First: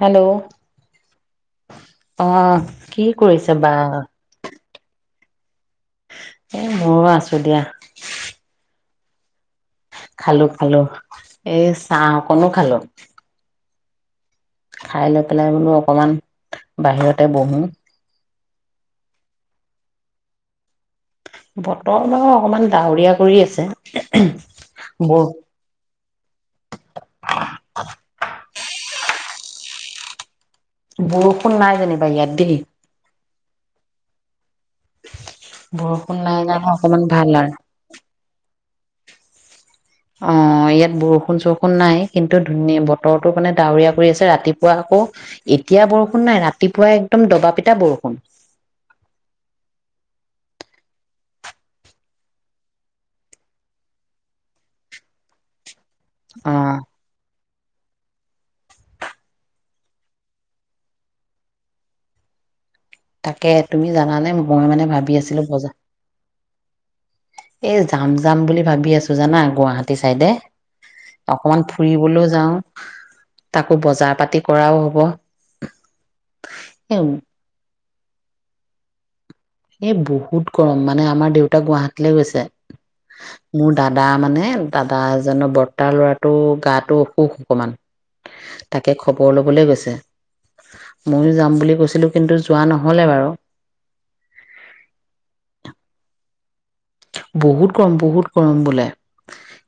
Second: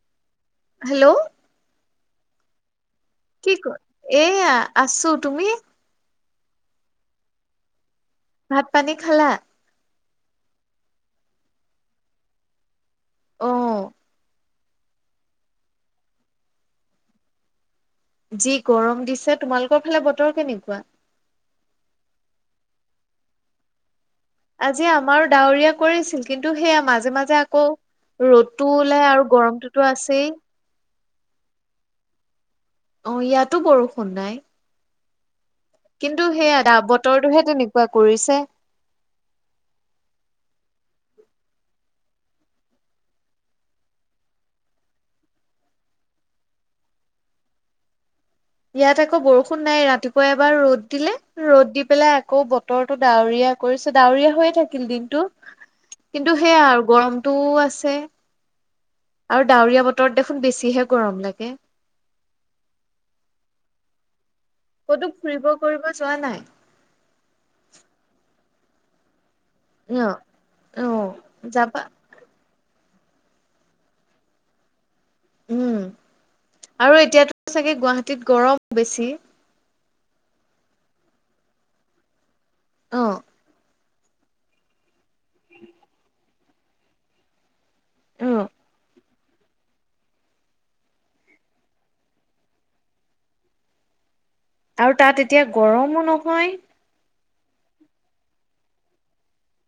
Hello hello অ' কি কৰিছে বা এয়া আছো তুমি এই ময়ো আছো দিয়া ভাত পানী খালা? খালো খালো এই চাহ অকনো খালোঁ‌। অ' খাই লৈ পেলাই বোলো অকমান বাহিৰতে বহো। যি গৰম দিছে তোমালোকৰ ফালে বতৰ কেনেকুৱা? বতৰ বাৰু অকমান ডাৱৰীয়া কৰি আছে। আজি বৰ আমাৰো ডাৱৰীয়া কৰিছে। কিন্তু সেয়া মাজে মাজে আকৌ ৰ'দ। টো ওলাই আৰু গৰমটোতো আছেই। বৰষুণ নাই যেনিবা ইয়াত দেই। অ' ইয়াতো বৰষুণ নাই। বৰষুণ কিন্তু নাই কাৰণে সেইয়া অকমান ভাল বতৰটোহে আৰু তেনেকুৱা কৰিছে অ' ইয়াত বৰষুণ চৰষুণ নাই কিন্তু ধুনীয়া বতৰটো মানে ডাৱৰীয়া কৰি আছে ৰাতিপুৱা আকৌ এতিয়া বৰষুণ নাই ৰাতিপুৱা একদম দবা পিটা বৰষুণ ইয়াত আকৌ বৰষুণ নাই ৰাতিপুৱা এবাৰ ৰ'দ দিলে ৰ'দ দি পেলাই আকৌ বতৰটো ডাৱৰীয়া কৰিছে ডাৱৰীয়া হৈয়ে থাকিল দিনটো কিন্তু অ সেয়া আৰু গৰমটো আছে। আছে ডাৱৰীয়া বতৰত দেখোন বেছিহে গৰম লাগে তাকে তুমি জানানে মোক মই মানে ক'তো ভাবি আছিলো ফুৰিব বজাৰ কৰিব যোৱা নাই এই যাম যাম বুলি ভাবি আছো জানা গুৱাহাটী ন চাইডে অ অকমান যাবা ফুৰিবলৈ যাওঁ তাকো বজাৰ পাতি কৰাও হ'ব। উম এ আৰু এতিয়াটো চাগে গুৱাহাটী টিত গৰম বেছি এ বহুত গৰম মানে আমাৰ দেউতাক গুৱাহাটীলৈ গৈছে। অ' মোৰ দাদা মানে দাদা দা এজনৰ বৰ্তাৰ ল'ৰা তটো গাটো অসুখ অকণমান অ তাকে খবৰ ল'বলৈ গৈছে ময়ো যাম বুলি কৈছিলোঁ কিন্তু যোৱা নহ'লে বাৰু আৰু তাত এতিয়া গৰমো নহয় বহুত গৰম বহুত গৰম বোলে।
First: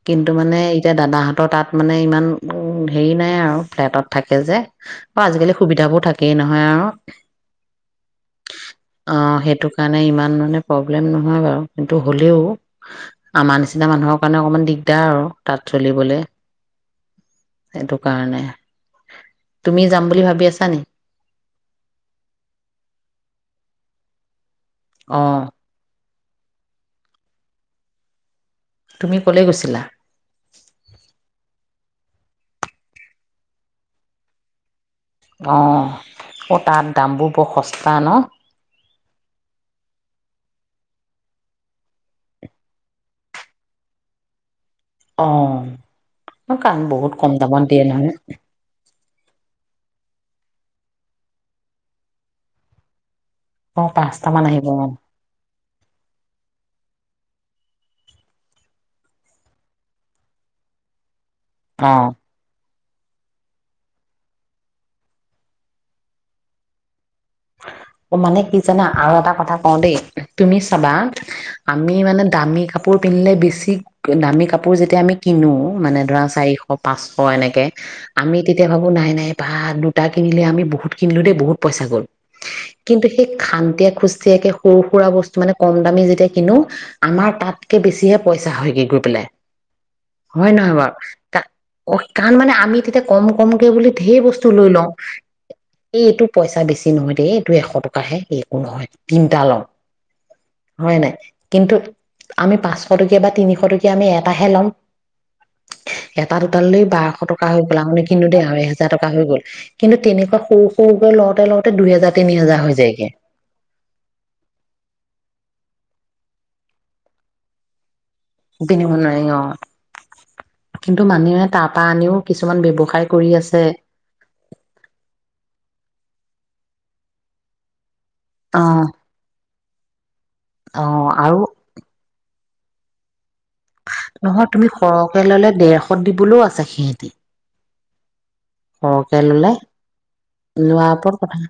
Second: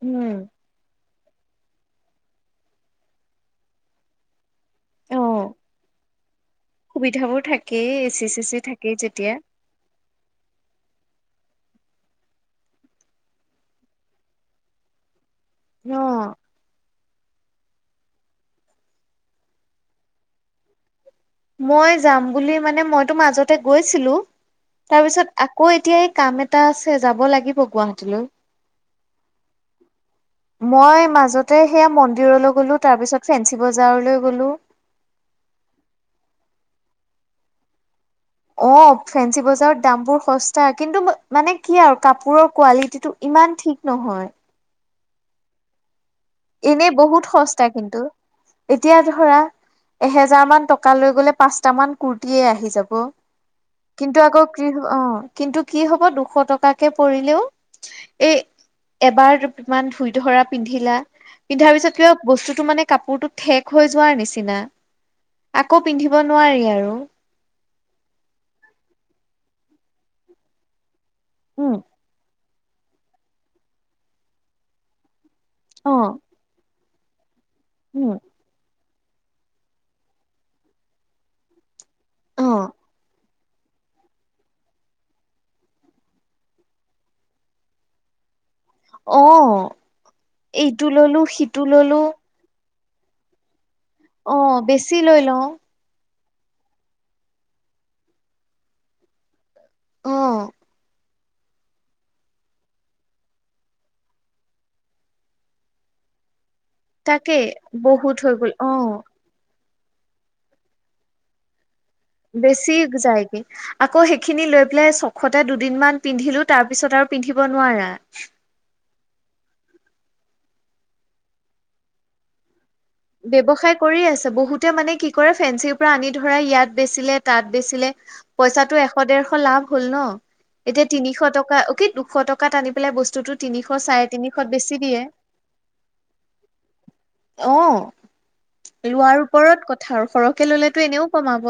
কিন্তু উম মানে এতিয়া দাদাহত সিহঁতৰ তাত মানে ইমান হেৰি নাই আৰু ফ্লেটত থাকে যে অ আজিকালি সুবিধাবোৰ থাকেই নহয় আৰু সুবিধাবোৰ থাকেই এ চি চে চি থাকেই যেতিয়া অ' সেইটো কাৰণে মানে ইমান মানে প্ৰব্লেম নহয় বাৰু কিন্তু হ'লেও আমাৰ নিচিনা মানুহৰ কাৰণে অকণমান দিগদাৰ আৰু তাত অ চলিবলৈ সেইটো কাৰণে তুমি যাম বুলি ভাবি আছা নি? মই যাম বুলি মানে মইতো মাজতে গৈছিলো। তাৰ পিছত অ', আকৌ এতিয়া এই কাম এটা আছে যাব লাগিব গুৱাহাটীলৈ। তুমি ক'লে গৈছিলা? মই মাজতে সেয়া মন দলৈ গ'লো তাৰপিছত ফেঞ্চি বজাৰলৈ গ'লো। অ '' তাত দামবোৰ বৰ সস্তা ন? অ', ফেঞ্চি বজাৰত দামবোৰ সস্তা কিন্তু মানে কি আৰু কাপোৰৰ কোৱালিটিটো ইমান ঠিক নহয়। অ' কাৰণ এনে বহুত কম দামত সস্তা দিয়ে কিন্তু নহয় এতিয়া ধৰা এহেজাৰ মান টকা লৈ গলে পাঁচটা মান কুৰ্তিয়েই আহি যাব। অ', কিন্তু পাঁচটামান আকৌ আহিব কি অ 'কিন্তু কি হ'ব দুশ টকাকে কৰিলেও এই এবাৰ ইমান ধুই ধৰা পিন্ধিলা পিন্ধাৰ পিছত কিবা অ'। বস্তুটো মানে কাপোৰটোক ঠেক হৈ যোৱাৰ নিচিনা আকৌ পিন্ধিব নোৱাৰি আৰু। মানে কি জানা আৰু এটা কথা কওঁ দেই তুমি চাবা উম, আমি মানে দামী কাপোৰ পিন্ধিলে বেছি দামী কাপোৰ যেতিয়া আমি কিনো মানে অ', ধৰা চাৰিশ অ পাঁচশ এনে কে উম, আমি তেতিয়া ভাবোঁ নাই - নাই বা দুটা কিনিলে আমি বহুত কিনিলোঁ দেই বহুত পইচা গ'ল৷ অ', কিন্তু সেই খান্তিয়ে খুষ্টিয়াকে সৰু সুৰা বস্তু মানে কম দামী যেতিয়া কিনো আমাৰ তাতকে বেছিহে প পইচা হয় গে গৈ পেলাই অ', হয় নহয় এইটো বাৰু? ললো সিটো অ ললো কাৰণ মানে আমি তেতিয়া কম-কম কে বুলি ধেৰ অ বস্তু লৈ লওঁ বেছি লৈ লওঁ এইটো পইছা বেছি নহয় দেই এইটো এশ টকাহে একো নহয় তিনিটা ল ৷ অ হয় নাই? কিন্তু আমি পাঁচশ টকীয়া বা তিনিশ টকীয়া আমি এটাহে লম এটা দুট বাৰশ তাকেই টকা হৈ গ'ল আৰু বহুত নিকিনো হৈ দেই গ'ল আৰু অ এহেজাৰ টকা হৈ গ'ল কিন্তু তেনেকুৱা সৰু সৰুকৈ লওঁতে লওঁতে দুহেজাৰ তিনি হেজাৰ হৈ বেছি যায়গে আকৌ সেইখিনি লৈ পেলাই চখতে দুট দুদিনমান পিন্ধিলো তাৰ পিছত আৰু পিন্ধিব নোৱাৰা। পিন্ধিব নোৱাৰি অ ' কিন্তু মানুহে তাৰপৰা আনিও কিছুমান ব্যৱ ব্যৱসায় কৰি আছে বহুতে মানে কি কৰে ফেঞ্চি পৰা আনি ধৰা ইয়াত বেছিলে তাত বেছিলে অ পইচাটো এশ দেৰশ লাভ ভুল ন? অ এতিয়া তিনিশ আৰু টকা অ' কি দুশ টকা। কাত আনি পাই বস্তু তিনি নহয় তুমি সৰহকে ল'লে ডৰশত [inaudible] দিবলৈও আছা সিহঁতি। অ লোৱাৰ সৰহকে ললে ওপৰত কথা আৰু সৰহকে ললেতো লোৱাৰ এনেও ওপৰত কথা কমাব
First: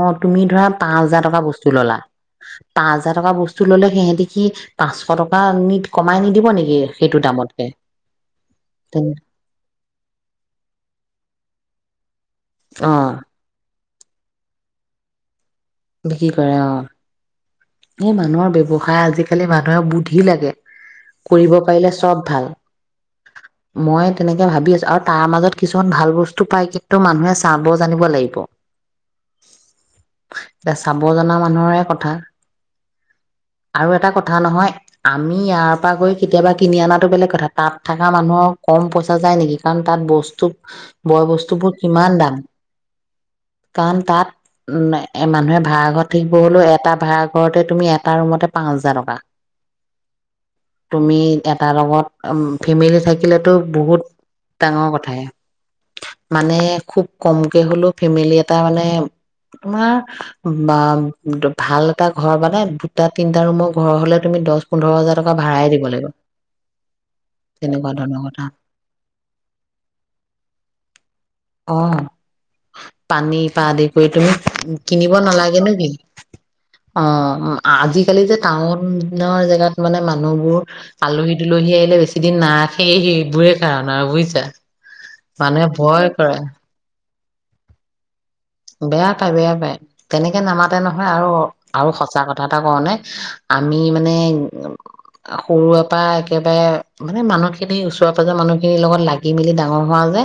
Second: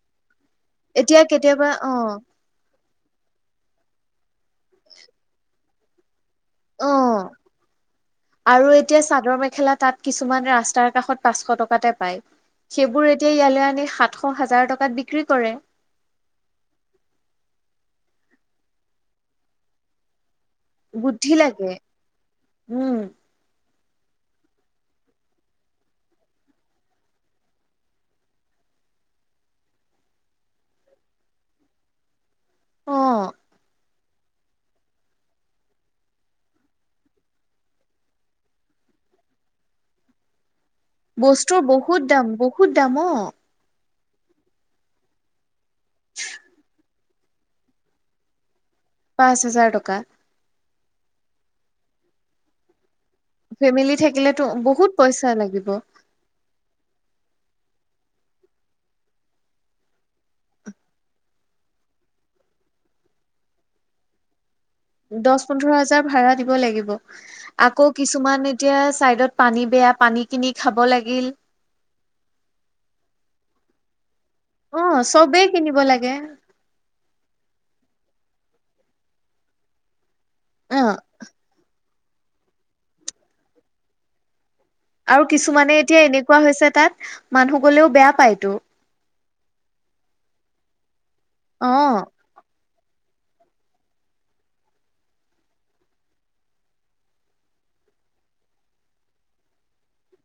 অ তুমি ধৰা পাঁচ এতিয়া হাজাৰ টকা কেতিয়াবা বস্তু অ ললা পাঁচ হাজাৰ টকা বস্তু ললে সিহঁতে কি পাঁচশ টকা নিট [inaudible] অ' আৰু এতিয়া চাদৰ মেখেলা তাত কিছুমান ৰাস্তাৰ কাষত পাঁচশ টকা। কাতে পায়। অ সেইবোৰ এতিয়া ইয়ালৈ আনি আঠশ হাজাৰ টকাত বিক্ৰী কৰে। বিক্ৰী কৰে অ' এই মানুহৰ ব্যৱসায় আজিকালি মানুহে বুদ্ধি লাগে। বুদ্ধি কৰিব লাগে। পাৰিলে চব ভাল। উম মই তেনেকে ভাবি আছো আৰু তাৰ মাজত কিছুমান ভাল বস্তু পাই কিন্তু মানুহে চাব জানিব লাগিব। এতিয়া চাব জনা মানুহৰে কথা। অ' আৰু এটা কথা নহয় আমি ইয়াৰ পৰা গৈ কেতিয়াবা কিনি অনাটো বেলেগ কথা তাত থকা মানুহৰ কম পইচা যায় নেকি কাৰণ তাত বস্তু। বয় বস্তুৰ বস্তুবোৰ বহুত কিমান দাম বহুত দাম অ' কাৰণ তাত ন? এই মানুহে ভাড়া ঘৰত থাকিব হ'লেও এটা ভাড়া ঘৰতে তুমি এটা ৰুমতে- পাঁচ হাজাৰ টকা পাঁচ হাজাৰ টকা। তুমি এটাৰ লগত ফেমিলি থাকি। থাকিলেতো ফেমিলি বহুত থাকিলেতো ডাঙৰ বহুত কথাই পইচা লাগিব মানে খুব কমকে হ'লেও ফেমিলি এটা মানে তোমাৰ বা ভাল এটা ঘৰ মানে দুটা তিনটা ৰুমৰ ঘৰ হলে তুমি দহ পোন্ধৰ হাজাৰ টকা দহ ভাড়াই পোন্ধৰ দিব হাজাৰ লাগিব ভাড়া দিব লাগিব। আকৌ তেনেকুৱা ধৰণৰ কথা কিছুমান এতিয়া চাইডত পানী বেয়া পানী কিনি খাব লাগিল। পা দি কৰি তুমি অ কিনিব চবেই নালাগে কিনিব নেকি লাগে অ অ' আজি। কালি যে টাউনৰ জেগাত মানে মানুহবোৰ আলহী দুলহী আহিলে বেছি সিদিনা হে সেইবোৰে কাৰন আৰু বুজিছা? আৰু মানুহে কিছুমানে এতিয়া ভয় কৰে, এনেকুৱা হৈছে তাত মানুহ গ'লেও বেয়া পায়। বেয়া তাই বেয়া পায় তেনেকে নামাতে ন। নহয় আৰু, অ আৰু সঁচা কথা এটা কও নে? আমি মানে উ সৰুৰে পৰা একেবাৰে মানে মানুহখিনি ওচৰৰ পাজৰৰ মানুহ খিনিৰ লগত লাগি মেলি ডাঙৰ হোৱা যে।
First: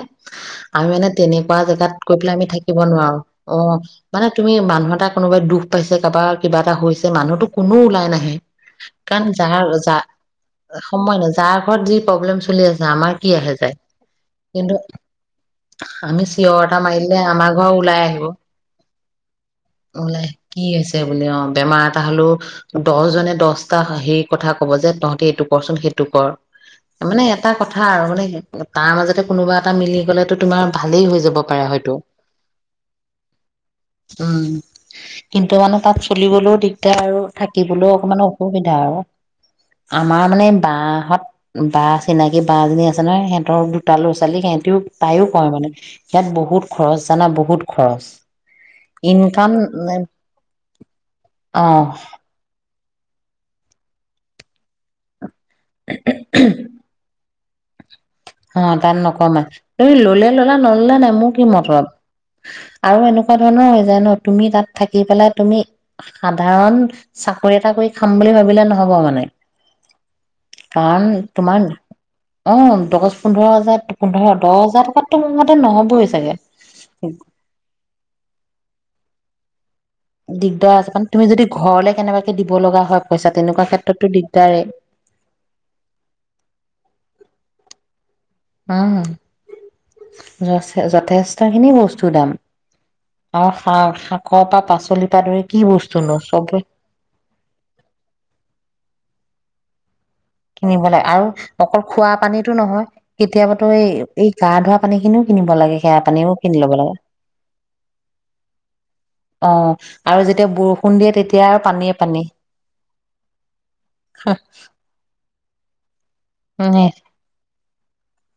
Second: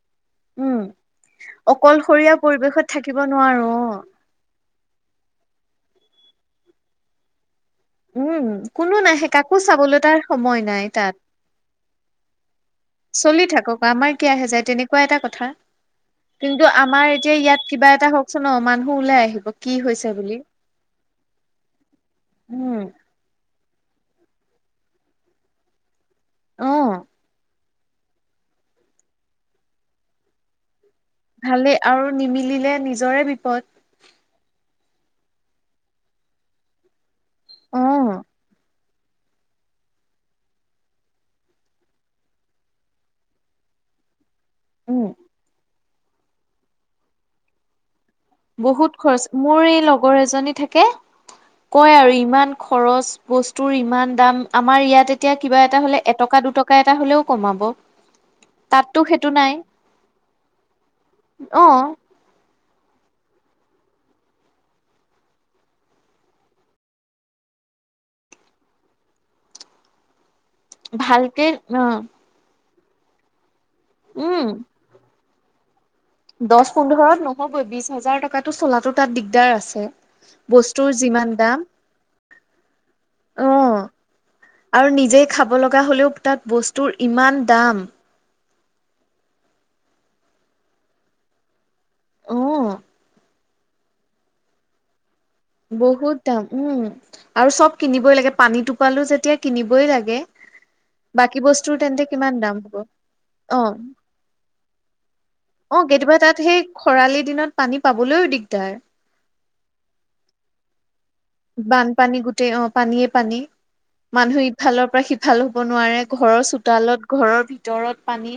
উম আমি মানে তেনেকুৱা জেগাত গৈ পেলাই অকলশৰীয়া আমি থাকিব পৰিৱেশত নোৱাৰো। অ নোৱাৰো মানে তুমি। মানুহ এটা কোনোবাই দুখ পাইছে কাৰোবাৰ কিবা এটা হৈছে মানুহটোক কোনো ওলাই নাহে। উম কোনো কাৰণ নাহে কাকো যাৰ যা চাবলৈ তাৰ সময় তাত সময় নাই। যাৰ ঘৰত যি প্ৰব্লেম চলি আছে আমাৰ কি চলি আহে যায় থাকক আমাৰ কি আহে যায় কিন্তু তেনেকুৱা এটা কথা আমি চিঞৰ কিন্তু এটা আমাৰ মাৰিলে এতিয়া ইয়াত কিবা এটা হওক। চন মান ওলাই আহিব। কি হৈছে লাই বুলি কি হৈছে বুলি, অ বেমাৰ এটা হলেও উম দহজনে দছ হেৰি কথা ক'ব যে তহঁতি এইটো কচোন সেইটো টো ক'ৰ, অ মানে এটা কথা। কথা আৰু মানে তাৰ মাজতে কোনোবা এটা মিলি গ'লেতো তোমাৰ। ভালেই হৈ যাব পাৰে ভালেই হয়তো আৰু নিমিলিলে নিজৰে বিপদ। উম, কিন্তু মানে তাত চলিবলৈও দিগদাৰ আৰু অ থাকিবলৈও অকমান অসুবিধা আৰু। আমাৰ মানে বাহত বাহ চিনাকি বাহজনী আছে নহয় সিহঁতৰ দুটালো আছে। ছালী সিহঁতেও, উম তাইও কয় মানে। ইয়াত বহুত খৰচ জানা, বহুত খৰচ। বহুত খৰচ ইনকাম মোৰ এই লগৰ এজনী থাকে অ কয় আৰু ইমান খৰচ বস্তুৰ ইমান দাম আমাৰ ইয়াতে এতিয়া কিবা এটা হলে এটকা দুটকা এটা হলেও কমাব। অ তাত তাততো সেইটো নকমাই নাই তুমি ললে ল'লা নললে নাই মোৰ কি মতলব। অ আৰু এনেকুৱা ধৰণৰ হৈ যায় ন তুমি তাত থাকি পেলাই তুমি, সাধাৰণ চাকৰি এটা কৰি খাম বুলি ভাবিলে নহব মানে। কাৰন ভালকে তোমাৰ, অ অ দহ পোন্ধৰ হাজাৰ পোন্ধৰ, দহ হাজাৰ টকাত ত মোৰ মতে নহ'বই চাগে দছ, পোন্ধৰত নহ'বই বিছ হাজাৰ টকাটো চলাতো তাত দিগদাৰ আছে। দিগদাৰ বস্তুৰ আছে মানে তুমি যিমান যদি দাম ঘৰলে কেনেবাকে দিব লগা হয় পইচা অ, তেনেকুৱা ক্ষেত্ৰতো দিগদাৰে আৰু নিজে খাব লগা হলেও তাত বস্তুৰ ইমান দাম! উম য যথেষ্ট খিনি বস্তু চুদাম অ আসা শাক পা পাচলি বহুত দাম উম আৰু চব কিনিবই লাগে পানী টোপালো যেতিয়া কিনিবই লাগে৷ কিনিব লাগে আৰু বাকী বস্তুৰ অকল তেন্তে খোৱা কিমান পানীটো দাম হ'ব নহয় অ কেতিয়াবাতো এই - এই গা ধোৱা পানী খিনিও কিনি অ বেয়া কেতিয়াবা পানীও তাত কিনি সেই লব লাগে খৰালি দিনত পানী পাবলৈও দিগদাৰ অ আৰু যেতিয়া বৰষুণ দিয়ে তেতিয়া আৰু পানীয়ে বানপানী পানী গোটেই অ পানীয়ে পানী মানুহ ইফালৰ পৰা সি ভালো হ'ব নোৱাৰে ঘৰৰ উম চোতালত ঘৰৰ ভিতৰত দৰত পানী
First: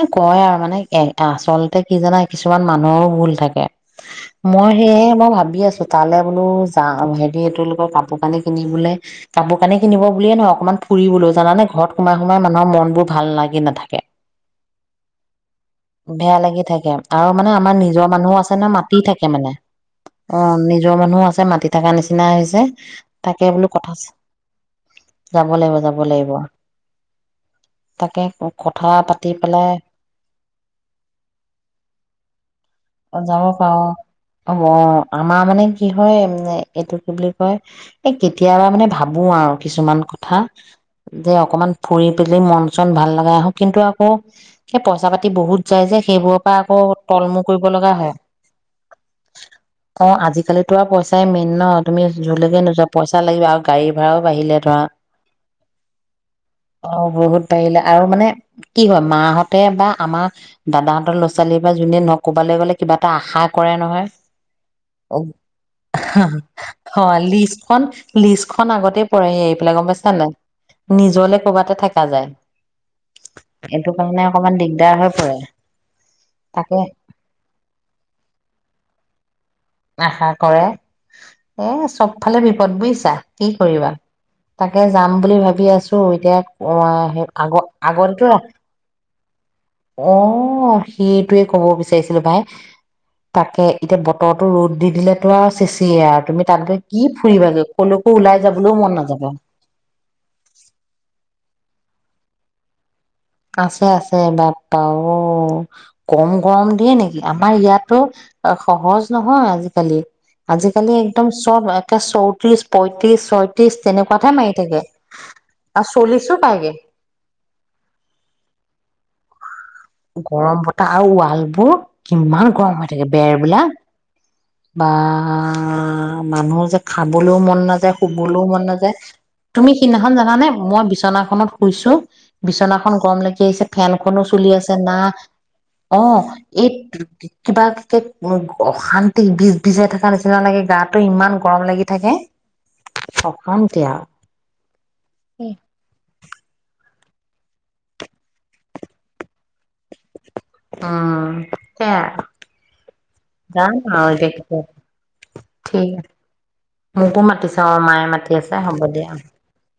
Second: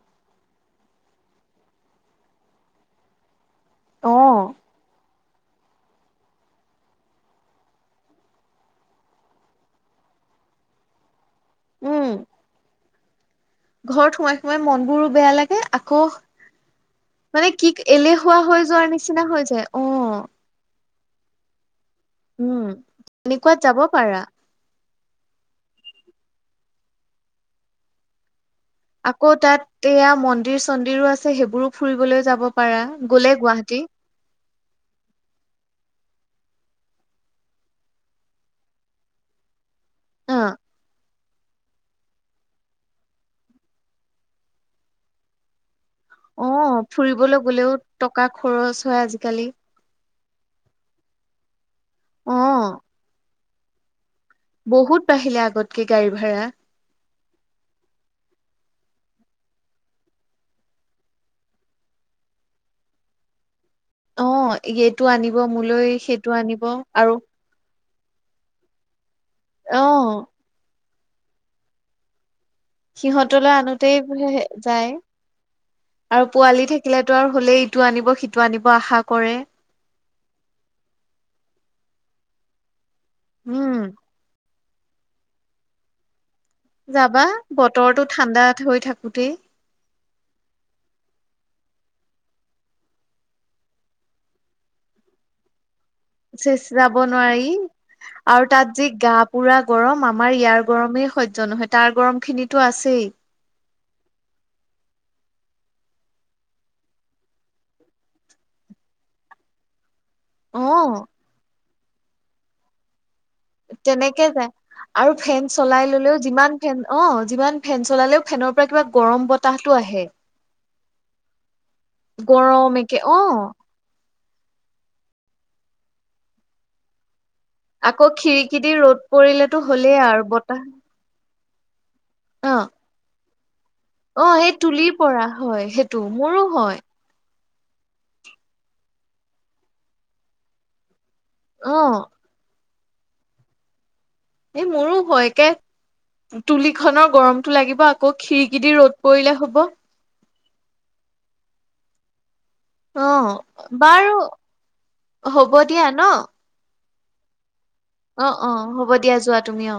এ কয় আৰু মানে এ আচলতে কি জানা কিছুমান মানুহৰো ভুল থাকে৷ অ', মই সেয়ে মই ভাবি আছো তালে বোলো যা হেৰি এইটো লোকৰ কাপোৰ কানি কিনি বোলে কাপোৰ কানি কিনিব বুলিয়ে নহয় অকনমান ফুৰিবলৈ জানানে ঘৰত সোমাই উম, সোমাই মানুহ মন বোৰ ভাল লাগে ঘৰত সোমাই সোমাই মন বোৰো বেয়া লাগে আকৌ বেয়া লাগি থাকে আৰু মানে আমাৰ কি নিজৰ মানুহো এলেহুৱা আছে ন হৈ যোৱাৰ মাতি থাকে নিচিনা হৈ মানে যায়, অ! নিজৰ মানুহ আছে মাটিত ডেকা নিচিনা হৈছে উম। তাকে তেনেকুৱাত বোলো যাব কথা পাৰা। যাব লাগিব যাব ব লাগিব তাকে কথা পা আক' তাত এয়া মন্দিৰ চন্দিৰো আছে সেইবোৰো ফুৰিবলৈ যাব পাৰা গলে যাব পাৰো গুৱাহাটী৷ এ এইটো কি বুলি কয় এই কেতিয়াবা মানে ভাবো আও কিছুমান কথা অ', যে অকণমান ফুৰি পেলি মন চন ভাল লগাই আহোঁ কিন্তু অ সেই পইচা পাতি বহুত যাই যে সেইবোৰৰ পৰা আকৌ অ', ফুৰিবলৈ তলমূৰ কৰিব গ'লেও লগা হয় টকা খৰচ হয় আজিকালি অ আজিকালিতো আৰু পইচাই মেইন ন তুমি যলৈকে অ'। নোযোৱা পইচা লাগিব আৰু কাই ভাড়াও বাঢ়িলে ধৰা বহুত বাঢ়িলে আগতকে গাড়ী ভাড়া অ বহুত বাঢ়িলে আৰু মানে কি হয় মাহঁতে বা আমাৰ দাদাহঁতৰ ল'ৰা ছোৱালী বা যোনে ন ক'বালৈ গ'লে কিবা এটা আশা কৰে নহয় অ', এইটো অ আনিব মোলৈ সেইটো আনিব হাহা অ আৰু লিষ্টখন লিষ্টখন আগতে পৰে, সেইবিলাক গম পাইছা অ', নাই। নিজলে কৰ'বাতে থাকা যায়। সিহঁত তোলৈ এইটো আনোতেই কাৰণে বোলে অকমান যায়। দিগদাৰ হৈ পৰে আৰু পোৱালি তাকে থাকিলেতো আৰু হ'লেই, ইটো আনিব - সিটো আনিব আশা কৰে। আশা কৰে। এ চব ফালে বিপদ বুইছ তা কি উম, কৰিবা? তাকে যাম বুলি ভাবি আছো। এতিয়া অ আ যাবা সেই আগ বতৰটো আগতেতো ঠাণ্ডা হৈ থাকোতেই অ সেইটোয়ে ক'ব বিচ বিচাৰিছিলো পাই। তাকে এতিয়া বতৰত ৰ'দ দি দিলে আৰু চেছে চেছ যাব নোৱাৰি। কলৈকো ওলাই আৰু যাবলৈও তাত যি মন নাযাব গা-পুৰা গৰম, আমাৰ ইয়াৰ গৰমেই স য্য নহয় তাৰ গৰম খিনিতো আছেই। আছে - আছে বাপ্পা অ'। কম গৰম দিয়ে নেকি? আমাৰ ইয়াতো অ- সহজ নহয় আজিকালি আজিকালি অ'। একদম চব আ টা চৌত্ৰিছ পইট তেনেকে যায়। আৰু ফেন আৰু চলাই ল'লেও চল্লিশো যিমান পায়গে ফেন- অ' যিমান ফেন চলালেও ফেনৰ পৰা কিবা গৰম বত গৰম বতাহ আৰু ৱাল বোৰ কিমান গৰম হৈ একে থাকে অ' বেৰবিলাক। বা মানুহ যে খান বলৈও মন নাযায়, আকৌ শুবলৈও খিৰিকী মন দি নাযায়। ৰ'দ পৰিলেতো তুমি হ'লেই সিদিনাখন আৰু জানানে, বতাহ মই বিচনাখনত শুইছোঁ। অ' বিছনাখন গৰম লাগি। সেই চে ফেনখনো অ' চলি সেই আছে। তে তুলিৰ না- পৰা হয় সেইটো অ' মোৰো এইট হয় থুপি কিবা একে উ অশান্তি বিজ বিজাই থাকা নিচিনা লাগে গাত। টো ইমান গৰম লাগি অ'। থাকে। পকাম দিয়া। এ মোৰো হয় একে তুলি খনৰ- গৰমটো লাগিব আকৌ খিৰিকি দি ৰ'দ পৰিলে হ'ব। অ' [unintelligible] অ, বাৰু কেতিয়া হব দিয়া ঠিক ন। মোকো মাতিছে। অ মায়ে অ মাতি অ আছে, হ'ব দিয়া। যোৱা তুমি অ।